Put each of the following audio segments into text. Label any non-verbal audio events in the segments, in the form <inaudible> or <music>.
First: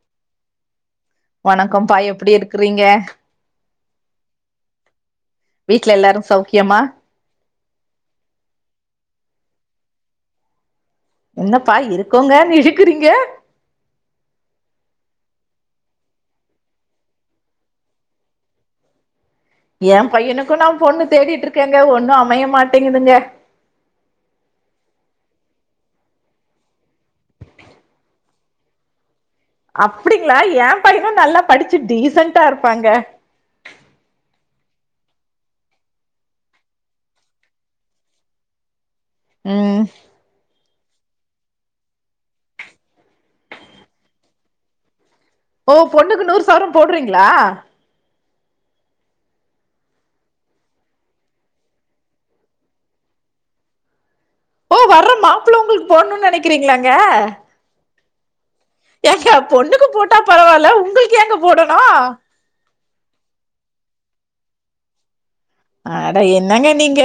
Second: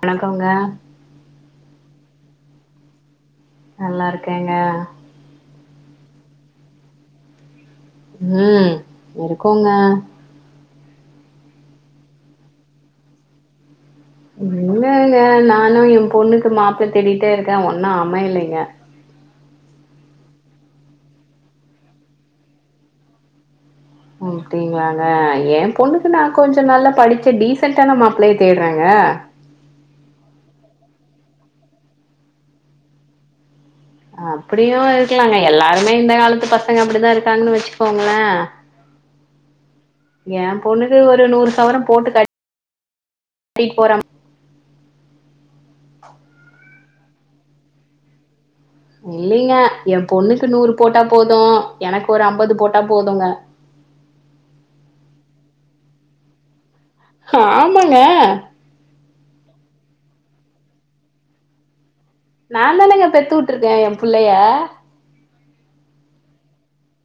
வணக்கஙோ வணகம் பா எப்டி இருகிறீங்க நல்லா இருகேங்க வீட்ல எலாரு சௌகியமா ம் இருகோங்க எனபா இருகோங்கனு இழுகுறீங்க இல்லங்க நானு என் பொணுகு மாபிள தேடிடே இருக்க ஒன்னு அமைலைங்க என் பையனுகும் நா பொண்ணு தேடிடு இருகேங்க ஒண்ணு அமைய மாட்டேகுதுங்க அப்படிங்களாங்க எ பொண்ணுக்கு நா கொஞ்சோ நல்லா படிச்ச டீசண்டான மாப்ளைய தேடுறேங்க அப்டிங்களா எ பையனு நல்லா படிச்சு டீசன்டா இருபாங்க அப்டியுஇருகலாங்க எலாருமே இந்த காலத்து பசங்க அப்டிதா இருகாங்கனு வசுகோங்கள ம் பொணுகு ஒரு நூறு சவர போட்டு காட் டி போறம் ஓ பொண்ணுகு நூறு சவர போடுறீங்களா இல்லங்க என் பொண்ணுகு நூறு போட்டா போது எனகு ஒரு அம்பது போட்டா போதுங்க ஓ வர்ற மாப்பிள உங்களுக்கு போடுனும்னு நினைக்கிறீங்களாங்க ஏ ங்க ஏங்க பொண்ணுக்கு போட்டா பரவாயில்ல உங்களுக்கு ஏங்க போடணு நா தானேனுங்க பெத்து வுட்டுருக்கே என் புள்ளைய அட என்னங்க நீங்க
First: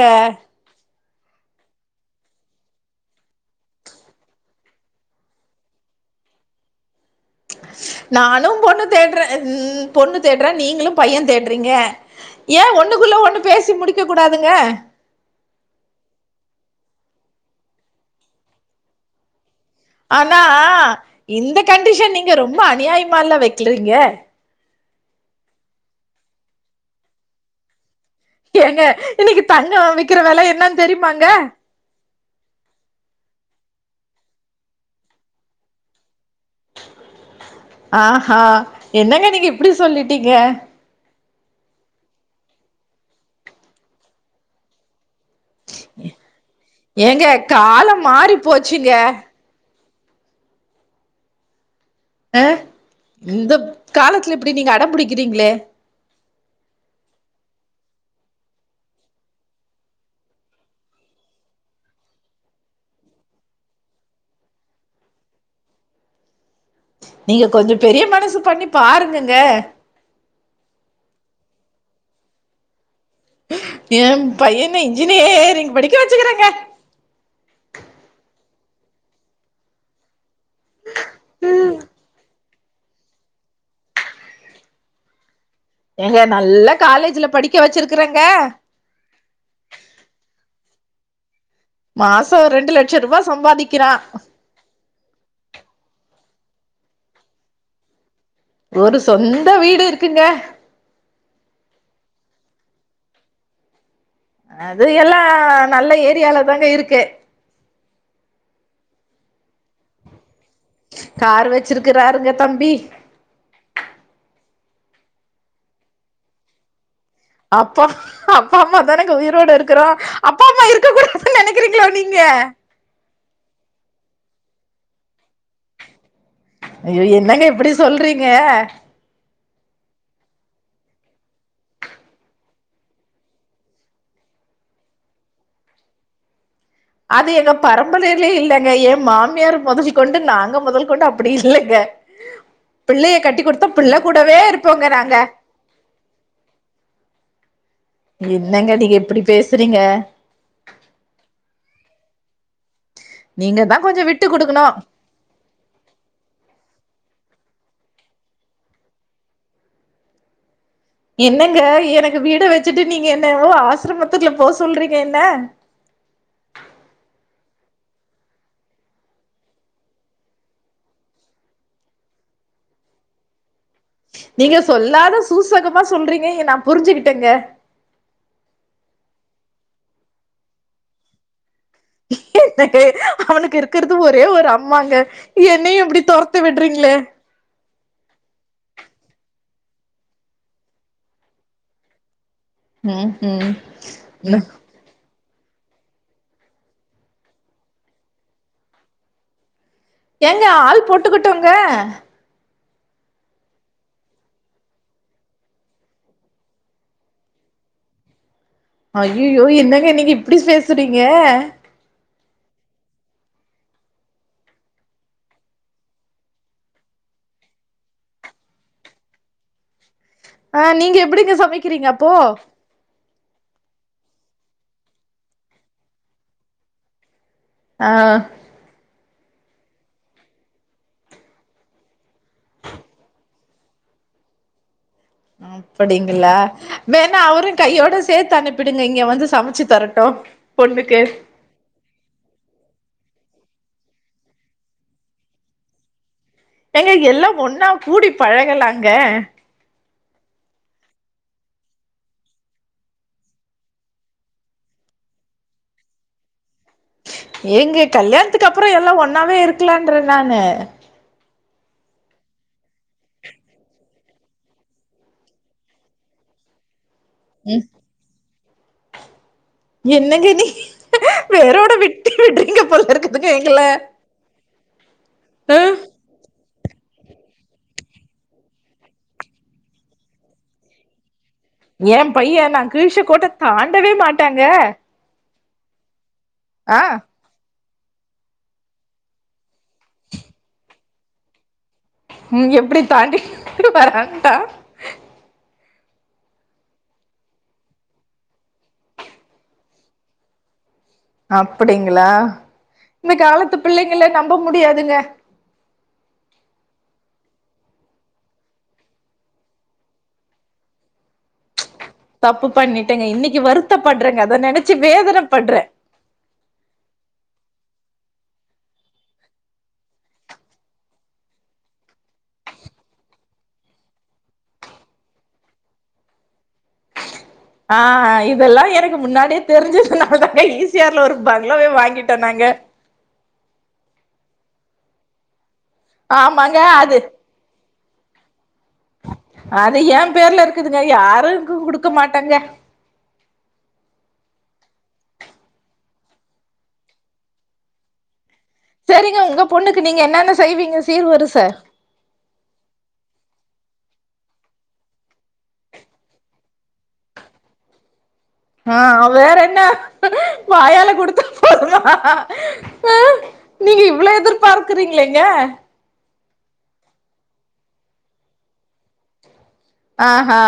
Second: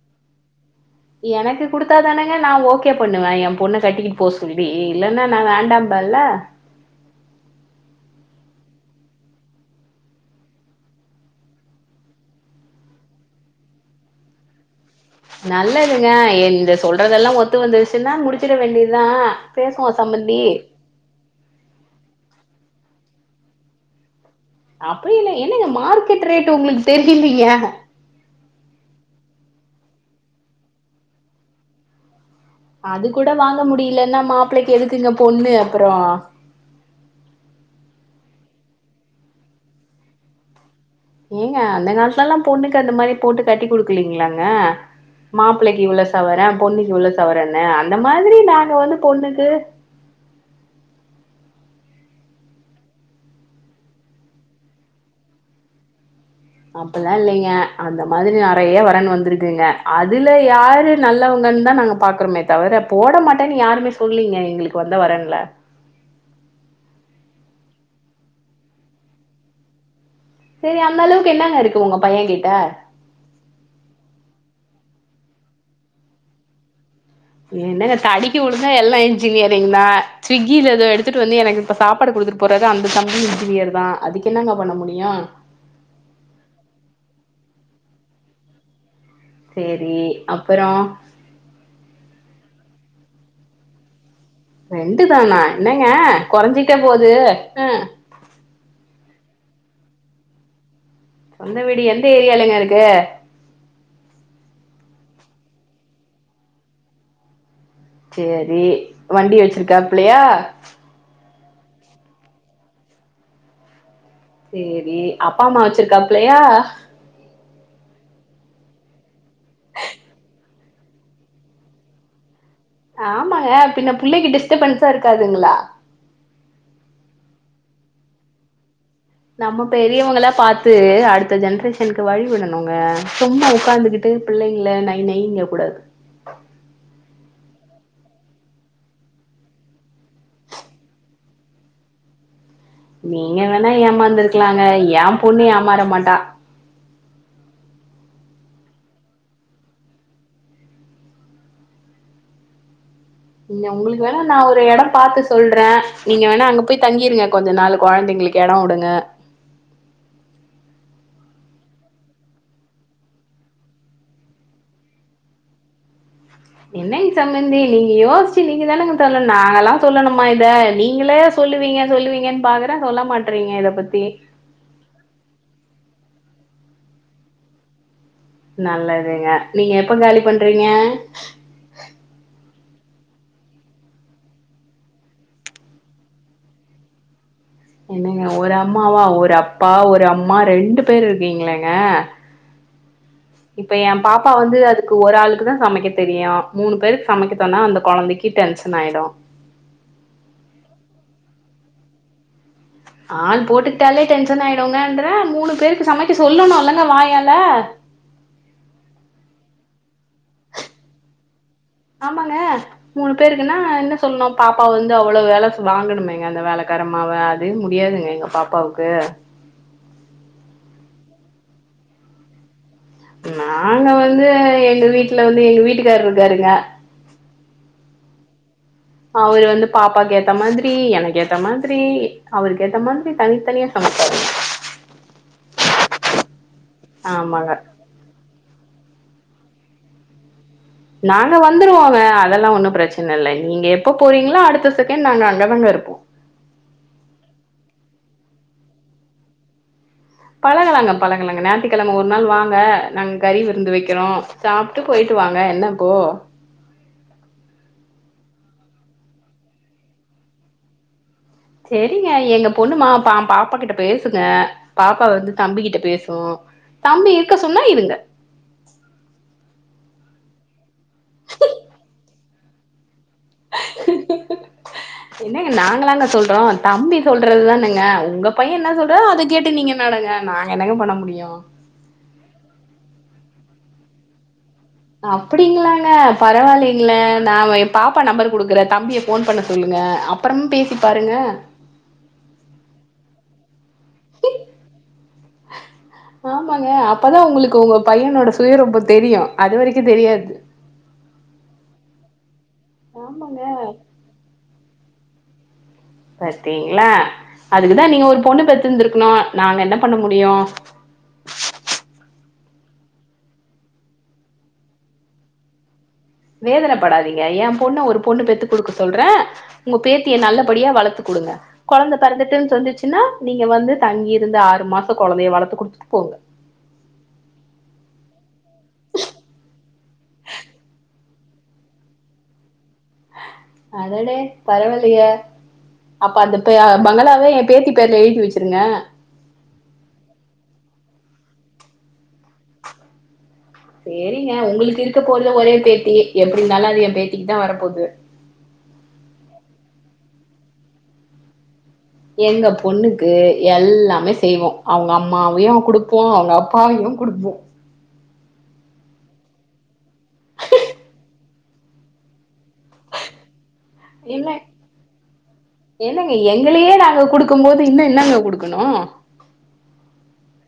எனக்கு குடுத்தாதானுங்க நா ஓகே பண்ணுவே என் பொண்ணு கட்டிக்கிட்டு போ சொல்லி இல்லைன்னா நா வேண்டாம்பெல்ல நானு பொண்ணு தேடுறே ம் பொண்ணு தேடுறே நீங்களு பைய தேடுறீங்க ஏ ஒண்ணுக்குள்ள ஒண்ணு பேசி முடிக்க கூடாதுங்க நல்லதுங்க இந்த சொல்றதெல்லா ஒத்து வந்துருச்சுன்னா முடிச்சிட வேண்டியதுதா ஆனா இந்த கண்டிஷன் நீங் நீங்க ரொம்ப அநியாயமா ல்ல வைக்கிறீங்க அப்டி இல்ல என்னங்க மார்க்கெட் ரேட் உங்களுக்கு தெரியலீங்க ஏங்க இன்னைக்கு தங்க விக்கிற வெல என்னன்னு தெரியுமாங்க அது கூட வாங்க முடியலன்னா மாப்பிள்ளைக்கு எதுக்குங்க பொண்ணு அப்புறோ ஆஹ்ஹா என்னங்க நீங்க இப்படி சொல்லிட்டீங்க ஏங்க அந்த காலத்துலல்லா பொண்ணுக்கு அந்த மாதிரி போட்டு கட்டி குடுக்கலீங்களாங்க மாப்பிள்ளைக்கு இவ்ளோ சவர பொண்ணுக்கு இவ்ளோ ஏங்க சவரன்னு அந்த காலம் மாறி மாதிரி நாங்க போச்சுங்க வந்து பொண்ணுக்கு அ இந்த காலத்துல இப்படி நீங்க அட புடிக்கிறீங்களே அப்டில்லா இல்லிங்க அந்த மாதிரி நிறைய வரன் வந்திருக்குங்க அதுல யாரு நல்லவங்கன்னு தா நாங்க பாக்குறோமே தவிர போட மாட்டேன்னு யாருமே சொல்லீங்க எங்களுக்கு வந்த வரன்ல நீங்க கொஞ்சோ பெரிய மனசு பண்ணி பாருங்கங்க செரி அந்த அளவுக்கு என்னங்க இருக்கு உங்க பையங்கிட்ட ஏம் பையன இன்ஜினியேரிங் படிக்க வச்சுக்குறேங்க என்னங்க தடிக்கி வுழுந்தா எல்லா இன்ஜினியரிங் தா ஸ்விக்கில இதோ எடுத்துட்டு வந்து எனக்கு இப்ப சாப்பாடு குடுத்துட்டு போறது அந்த தம்பி இன்ஜினியர் தா அதுக்கு என்னங்க பண்ண முடியு ஏங்க நல்ல காலேஜுல படிக்க வச்சிருக்குறேங்க சேரி அப்புறோ மாசொ ரெண்டு லட்ச ரூபா சம்பாதிக்கிறா ரெண்டு தானா என்னங்க கொறஞ்சிட்டே போது ஆ ஒரு சொந்த வீடு இருக்குங்க சொந்த வீடு எந்த ஏரியாலங்க இருக்கு? அது எல்லா நல்ல ஏரியால தாங்க இருக்கு சேரி வண்டி வச்சுருக்காப்புலயா? காரு வச்சுருக்குறாருங்க தம்பி சேரி அப்பா அம்மா வச்சுருக்காப்லயா அப்பா அப்பா அம்மா தானெங்க உயிரோட இருக்கிறோ அப்பா அம்மா இருக்க கூடாதுன் நெனைக்கிறீங்ளா நீங்க? ஆமாங்க பின்ன பிள்ளக்கி டிஸ்டர்பன்ஸா இருக்காதுங்களா ஐய்யோ என்னங்க இப்பிடி சொல்றீங்க நம்ம பெரியவுங்களா பாத்து அடுத்த ஜென்ரேஷன்க்கு வழி விடனுங்க சும்மா உக்காந்துகிட்டு பிள்ளைங்கள நை நைங்க கூடாது அது எங்க பரம்பரைலயே இல்லங்க எ மாமியார் மொதல் கொண்டு நாங்க மொதல் கொண்டு அப்புடி இல்லங்க பிள்ளைய நீங்க கட்டி குடுத்தா வேணா பிள்ள கூடவே ஏமாந்துருக்லாங்க இருப்போங்க ஏ நாங்க பொண்ணு ஏமாற மாட்டா என்னங்க நீங்க இப்புடி பேசுறீங்க நீங்க தா உங்கள்கு கொஞ்சோ வேணா விட்டு நா ஒரு குடுக்கணு எடம் பாத்து சொல்றே நீங்க வேணா அங்க போய் தங்கிருங்க கொஞ்ச நாள் கொழந்தைங்ளுக்கு எடொ வுடுங்க என்னங்க எனக்கு வீட வச்சுட்டு நீங்க என்னவோ ஆசிரமத்துக்ல போ சொல்றீங்க என்ன என்னங்க சம்ந்தி நீங்க யோசுச்சு நீங்க தானேங்க சொல்ல நாங்கல்லா சொல்லனுமா இத நீங்களே சொல்லுவீங்க சொல்லுவீங்கன் பாக்குறே சொல்ல மாட்றீங்க இத பத்தி நீங்க சொல்லாத சூசகமா சொல்றீங்க எ நா புரிஞ்சுகிட்டேங்க நல்லதுங்க நீங்க எப்ப காலி பண்றீங்க? அவனுக்கு இருக்கற்து ஒரே ஒரு அம்மாங்க என்னையு இப்டி தொரத்தி விட்றீங்ளே என்னங்க ஒரு அம்மாவா ஒரு அப்பா ஒரு அம்மா ரெண்டு பேர் இருக்கீங்ளேங்க ம் இப்ப எ பாப்பா ம் வந்து அதுக்கு ஒரு ஆளு க்குதா சமைக்க தெரியு மூணு பேருக் சமைக்க சொன்னா அந்த கொழந்தைக்கி டென்ஷன் ஆயிடு ஏங்க ஆள் போட்டுக்குட்டுங்க ஆள் போட்டுக்டாலே டென்ஷன் ஆயிடுங்கன்றே மூணு பேருக்கு சமைக்க சொல்லனுல்லங்க வாயால அய்யயோ என்னங்க நீங்க இப்டி பேசுறீங்க? ஆமாங்க மூணு பேருக்குன்னா என்ன சொல்னு பாப்பா வந்து அவ்வள வேல வாங்கனுமேங்க அந்த வேலக்காரம்மாவ அதே முடியாதுங்க எங்க பாப்பாவுக்கு ஆ நீங்க எப்பிடிங்க சமைக்கிறீங்க அப்போ? நாங்க வந்து எங்க வீட்ல வந்து எங்க வீட்டுக்கார்ருக்காருங்க ஆ அவரு வந்து பாப்பாக்கு ஏத்த மாதிரி எனக்கு ஏத்த மாதிரி அவருக்கு ஏத்த மாதிரி தனித்தனியா சமைப்பாரு அப்படிங்களா வேணா ஆமாங்க அவரும் கையோட சேர்த்து அனுப் பிடுங்க இங்க வந்து சமைச்சு தரட்டும் நாங்க வந்துருவோங்க அதெல்லாம் ஒன்னும் பிரச் சனை இல்ல நீங்க எப்ப போறீங்களோ அடுத்த செகண்ட் நாங்க அங்க தான் இருப்போம் ஏங்க எல்லாம் ஒன்னா கூடி பழகலாங்க பழகலாங்க பழகலாங்க ஞாயத்தக்கிழமை ஒரு நாள் வாங்க நாங்க கறி விருந்து வைக்கிறோம் சாப்பிட்டு போயிட்டு வாங்க என்ன இப்போ ஏங்க கல்யாணத்துக்கு அப்புறம் எல்லாம் ஒன்னாவே இருக்கலான்ன்றேன் நான்னு செரிங்க எங்க பொண்ணுமா பா பாப்பா கிட்ட பேசுங்க பாப்பா வந்து தம்பி கிட்ட பேசும் தம்பி இருக்க சொன்னா ம் இருங்க என்ன கேட்டிங்க வேரோட வெட்டி விடுருவீங்க போல இருக்கு அது கேக்கல இருங்க என்னங்க நாங்களாங்க சொல்றோம் தம்பி சொல்றது தானுங்க உங்க பையன் என்ன சொல்றதோ அதை கேட்டு நீங்க நடங்க நாங்க என்னங்க பண்ண முடியும் ஏன் பையன் நான் கிழிச்ச கோட்ட தாண்டவே மாட்டாங்க அப்படிங்களாங்க ஆ பரவாயில்லைங்களே நான் பாப்பா நம்பர் குடுக்குறேன் தம்பிய ஃபோன் பண்ண சொல்லுங்க அப்புறமும் பேசி பாருங்க ம் எப்படி தாண்டி <inaudible> ஓ மகேன் அப்பதான் உங்களுக்கு உங்க பையனோட சுயரூபம் தெரியும் அது வரைக்கும் தெரியாது அப்படிங்களா இந்த ஆமாங்க காலத்து பிள்ளைங்கள நம்ப முடியாதுங்க பாத்தீங்களா அதுக்குதான் நீங்க ஒரு பொண்ணு பெத்துருந்திருக்கணும் நாங்க என்ன பண்ண முடியும் தப்பு பண்ணிட்டேங்க இன்னைக்கு வருத்த படுறேங்க அதை நெனைச்சு வேதனை படுறேன் வேதனைப்படாதீங்க என் பொண்ணு ஒரு பொண்ணு பெத்து குடுக்க சொல்றேன் உங்க பேத்திய நல்லபடியா வளர்த்து குடுங்க குழந்தை பிறந்துட்டுன்னு சொன்னுச்சுன்னா நீங்க வந்து தங்கிருந்து ஆறு மாசம் குழந்தைய வளர்த்து குடுத்துட்டு போங்க ஆ இதெல்லாம் எனக்கு முன்னாடியே தெரிஞ்சுனாலதாங்க ஈ ச ஆர் ல ஒரு பங்களாவே வாங்கிட்டோம் நாங்க அடடே பரவாயில்லயே அப்ப அந்த ஆமாங்க பா அது பங்களாவே ஏன் பேத்தி <unintelligible> அது ஏன் பேர்ல இருக்குதுங்க யா <unintelligible> குடுக்க மாட்டேங்க சேரிங்க உங்களுக்கு இருக்க போறது ஒரே பேத்தி எப்படி இந்தாலும் அது என் பேத்தி க்கு தான் வரப்போது செரிங்க உங்க பொண்ணுக்கு நீங்க என்னென்ன செய்வீங்க சீர் வரிச எங்க பொண்ணுக்கு எல்லாமே செய்வோம் அவுங்க அம்மாவையும் குடுப்போம் அவுங்க அப்பாவையும் குடுப்போம் ஆ வேறென்ன வாயால குடுத்தா போதுமா அ நீங்க இவ்ளொ எதிர்பார்க்குறீங்ளேங்க? ங்க எங்களயே நாங்க குடுக்கும் போது இன்னு இன்னங்க குடுக்கனு ஆஹா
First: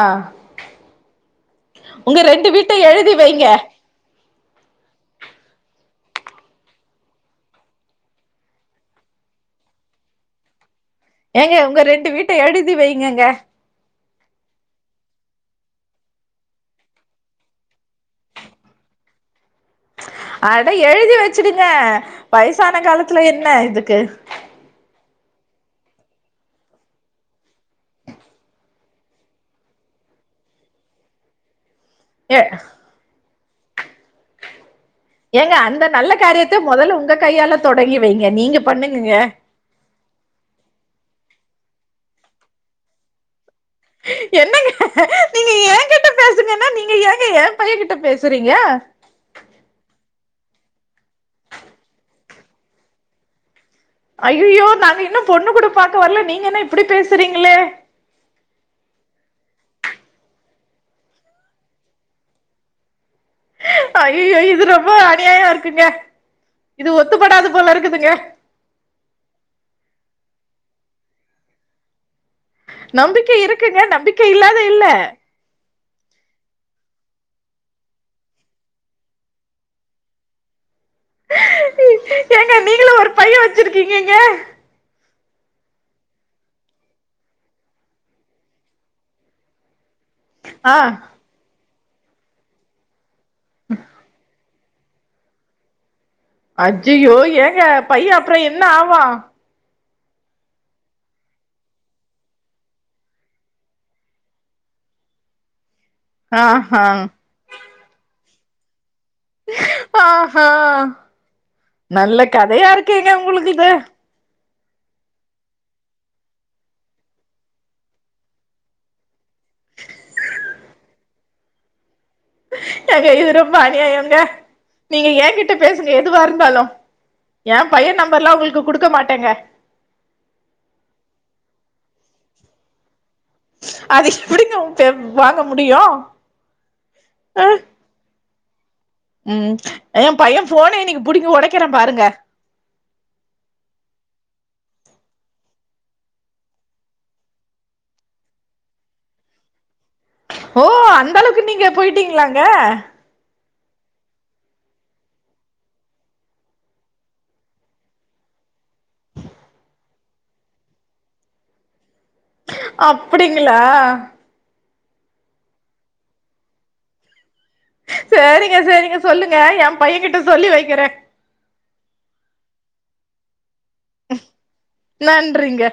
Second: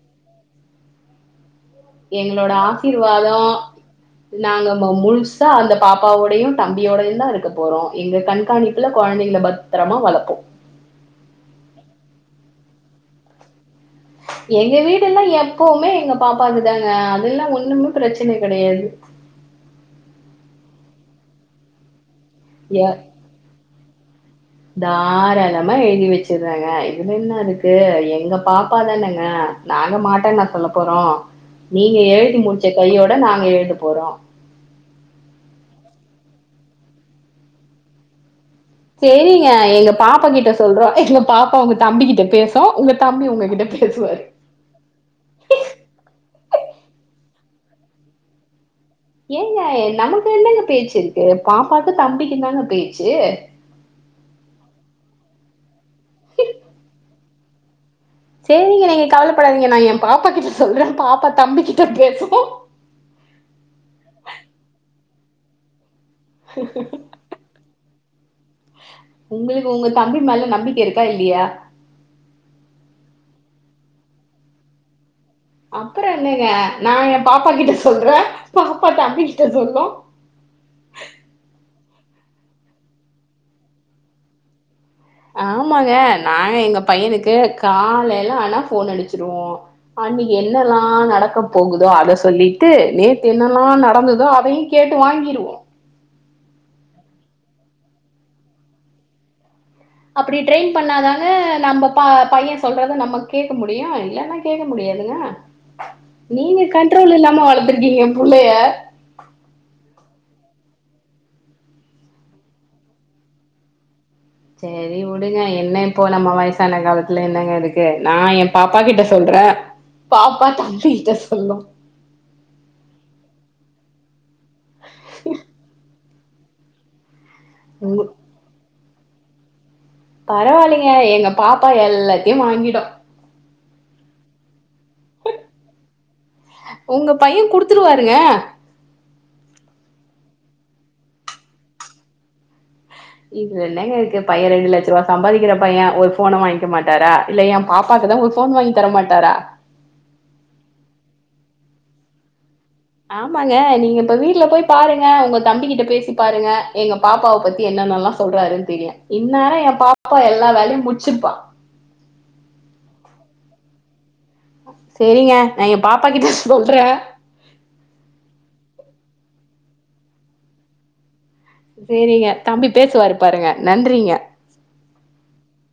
உங்க ரெண்டு எங்களோட வீட்ட எழுதி ஆசிர்வாதொ வைங்க நாங்க ம முழு சா அந்த பாப்பாவோடையு தம்பியோடையுந்தா இருக்க போறோ எங்க கண்காணிப்புல கொழந்தைங்கள பத்திரமா வளப்போ ஏங்க உங்க ரெண்டு வீட்ட எழுதி வைங்கங்க எங்க வீடுல்லா எப்பவுமே எங்க பாப்பாக்குதாங்க அதுல்லா ஒன்னுமே பிரச்சன கெடையாது அட எழுதி வச்சுடுங்க வயசான எ காலத்துல என்ன இதுக்கு தாராளமா எழுதி வச்சிர்றேங்க இதுல என்ன இருக்கு எங்க பாப்பாதானெங்க நாங்க மாட்டேன்னா சொல்ல போறோ நீங்க எழுதி ஏ முடிச்ச கையோட நாங்க எழு த போறோ ஏங்க அந்த நல்ல காரியத்த மொதல்ல உங்க கையால தொடங்கி வைங்க நீங்க பண்ணுங்கங்க சேரிங்க எங்க பாப்பா கிட்ட சொல்றோ எங்க பாப் பா உங்க தம்பி கிட்ட பேசா உங்க தம்பி உங்ககிட்ட பேசுவாரு என்னங்க நீங்க ஏங்கிட்ட பே சுங்கன்னா நீங்க ஏங்க ஏ பைய கிட்ட பேசுறீங்க ஏங்க நமக்கு என்னங்க பேச்சு இருக்கு பாப்பாக்கு தம்பிக்கு தாங்க பேச்சு அய்யய்யோ நாங்க இன்னு பொண்ணு கூட பாக்க வர்ல நீங்க என்ன இப்புடி பேசுறீங்ளே? சேரிங்க நீங்க கவலப்படாதீங்க நா எ பாப்பா கிட்ட சொல்றே பாப்பா தம்பிக் கிட்ட பேசுவா அய்யயோ இது ரொம்ப அநியாயொ இருக்குங்க இது ஒத்துப்படாது போல இருக்குதுங்க உங்களுக்கு உங்க தம்பி மேல நம்பிக்க இருக்கா இல்லியா? நம்பிக்க இருக்குங்க நம்பிக்க இல்லாத இல்ல அப்புறொ என்னங்க நா எ பாப்பா கிட்ட சொல்றே பாப்பா தம்பி கிட்ட சொல்லு ஏங்க நீங்களு ஒரு பைய வச்சிருக்கீங்கங்க ஆமாங்க நாங்க எங்க பையனுக்கு காலைல ஆனா ஃபோன் அடுச்சுருவோ அங்க ஆ என்னல்லா நடக்கப் போகுதோ அத சொல்லிட்டு நே த்து என்னெல்லா நடந்ததோ அதையு கேட்டு வாங்கிருவோ அய்யயோ ஏங்க பைய அப்றொ என்ன ஆவா அப்பிடி ட்ரெயின் பண்ணாதாங்க நம்ப ப பைய சொல்றத நம்ம கேக்க முடியு இல்லனா கேக்க முடியாதுங்க நீங்க ஆஹா கண்ட்ரோல் இல்லாம வளத்துருக்கீங்க புள்ளைய ஆ ஆ நல்ல கதையா இருக்கேங்க உங்களுக்கு இது செரி விடுங்க என்ன இப்போ நம்ம வயசான காலத்துல என்னங்க இருக்கு நான் என் பாப்பா கிட்ட சொல்றேன் பாப்பா தம்பிகிட்ட சொல்லும் ஏங்க இது ரொம்ப அனியாயம்ங்க நீங்க ஏன் கிட்ட பேசுங்க எதுவா இருந்தாலும் ஏன் பையன் உங்க நம்பர் எல்லாம் உங்களுக்கு குடுக்க மாட்டேன் ங்க பரவாயில்லைங்க எங்க பாப்பா எல்லாத்தையும் வாங்கிடும் அது எப்படிங்க வாங்க முடியும் உங்க ஆ பையன் குடுத்துருவாருங்க ம் என் பையன் ஃபோனே இன்னைக்கு புடிங்கி உடைக்கிறேன் பாருங்க இதுல என்னங்க இருக்கு பையன் ரெண்டு லட்சம் ரூபா சம்பாதிக்கிற பையன் ஒரு ஃபோனை வாங்கிக்க மாட்டாரா இல்ல என் பாப்பாக்குதான் ஒரு போன் வாங்கி தரமாட்டாரா ஓ அந்த அளவுக்கு நீங்க போயிட்டீங்களாங்க ஆமாங்க நீங்க இப்ப வீட்டுல போய் பாருங்க உங்க தம்பிக்கிட்ட பேசி பாருங்க எங்க பாப்பாவை பத்தி என்னன்னல்லாம் சொல்றாருன்னு தெரியும் இன்னேரம் என் பாப்பா எல்லா வேலையும் முடிச்சிருப்பா அப்படிங்களா செரிங்க நான் என் பாப்பா கிட்ட சொல்றேன் சேரிங்க சேரிங்க சொல்லுங்க என் பையன் கிட்ட சொல்லி வைக்கிறேன் சேரிங்க தம்பி பேசுவாரு பாருங்க நன்றிங்க நன்றிங்க